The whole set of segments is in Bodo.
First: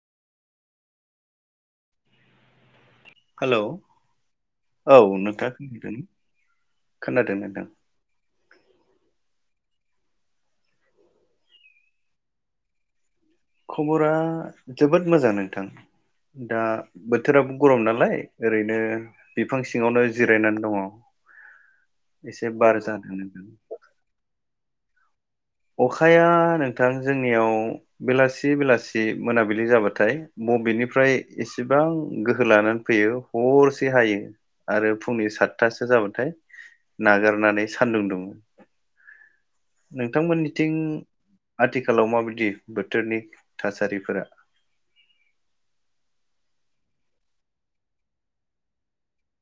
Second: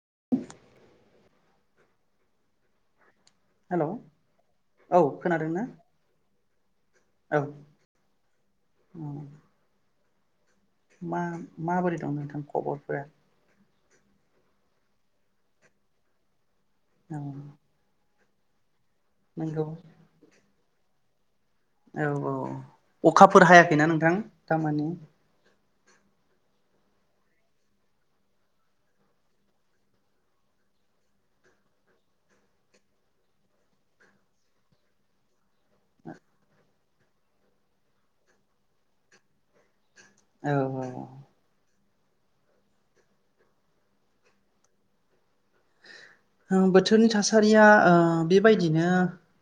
[unintelligible] हेलौ औ नोंथाङा खोनादों औ नोंथां मा माबोरै दं नोंथां खबरफोरा? खबरा जोबोद मोजां नोंथां। दा औ बोथोराबो गरम नालाय ओरैनो बिफां सिङावनो जिरायनानै दङ औ-औ एसे बार जादों नोंथां अखाफोर हायाखैना नोंथां दामानि? अखाया नोंथां जोंनियाव बेलासि बेलासि मोनाबिलि जाबाथाय बबेनिफ्राय एसेबां गोहो लानानै फैयो हरसे हायो आरो फुंनि सातथासो जाबाथाय नागारनानै सानदुं दुङो। औ नोंथांमोननिथिं औ आथिखालाव माबायदि बोथोरनि थासारिफोरा बोथोरनि थासारिया बेबायदिनो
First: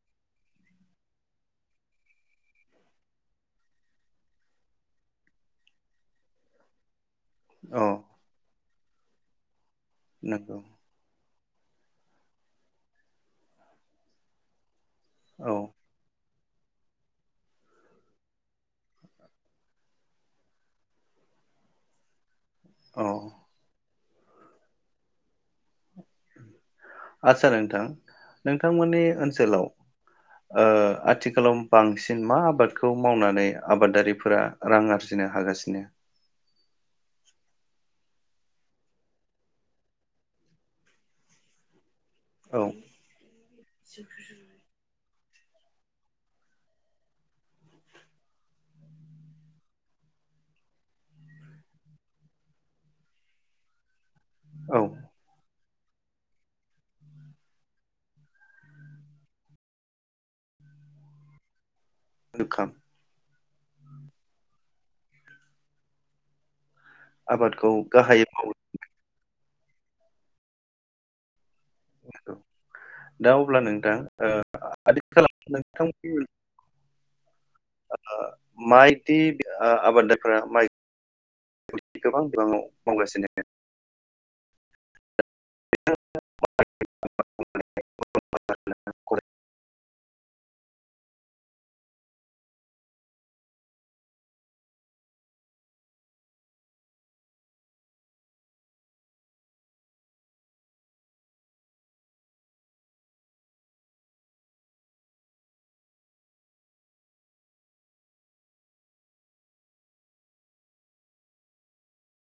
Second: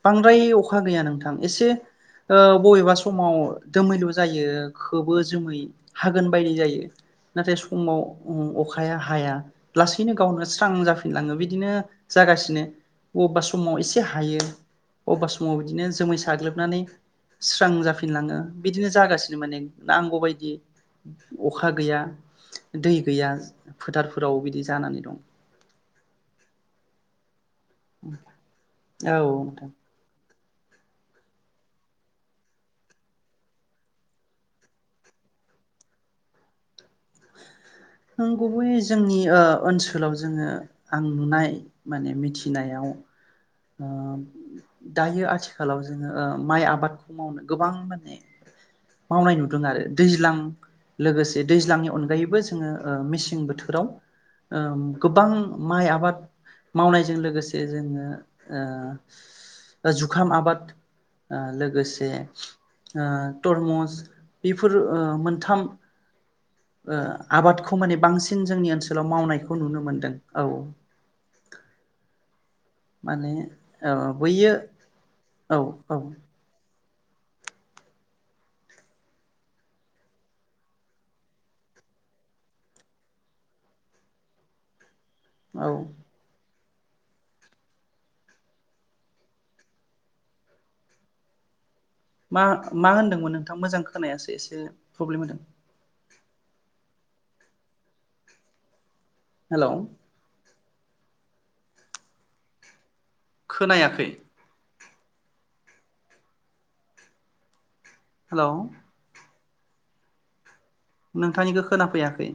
बांद्राय अखा गैया नोंथां एसे बबेबा समाव दोमैलु जायो खोबो जोमै हागोन बायदि जायो नाथाय अ समाव अखा अखाया हाया लासैनो गावनो नंगौ स्रां जाफै नाबो इदिनो जागासिनो बबेबा समाव एसे हायो बबेबा औ समाव बिदिनो जोमै साग्लोबनानै स्रां जाफिनलाङो। बिदिनो जागासिनो माने नांगौ बायदि अखा गैया। दै औ गैया। फोथारफोराव बिदि जानानै दं। आत्सा नों थां नोंथांमोननि औ नोंथां ओनसोलाव ओ आथिखालाव बांसिन मा आबादखौ मावनानै आबादारिफोरा रां आरजिनो हागासिनो? नों गुबैयै जोंनि ओ ओनसोलाव जोङो आं नुनाय माने औ मिथिनायाव ओ [unintelligible] दायो आथिखालाव जोङो ओ माइ आबादखौ मावनो गोबां माने मावनाय नुदों आरो दैज्लां लोगोसे दैज्लांनि अनगायैबो जोङो ओ मेसें बोथोराव दा औ ओम गोबां माइ आबाद मावनायजों लोगोसे जोङो ओ जुखाम आबाद ओ लोगोस जे जुखाम ओ तुरमुस बेफोर ओ मोनथाम ओ आबादखौ माने गाहायै बांसिन मावो जोंनि ओनसोलाव मावनाय खौ नुनो मोनदों औ [unintelligible] माने दा अब्ला औ नोंथां ओ बैयो आदिख [unintelligible] औ औ नोंथांनि ओ माइदि आबादारिफोरा माइ गोबां बिबाङाव मावगासिनो औ मा-मा होनदोंमोन नोंथां मोजां खोनायासै एसे प्रब्लेम होदों हेलौ खोनायाखै हेलौ नोंथांनिखौ खोनाफैयाखै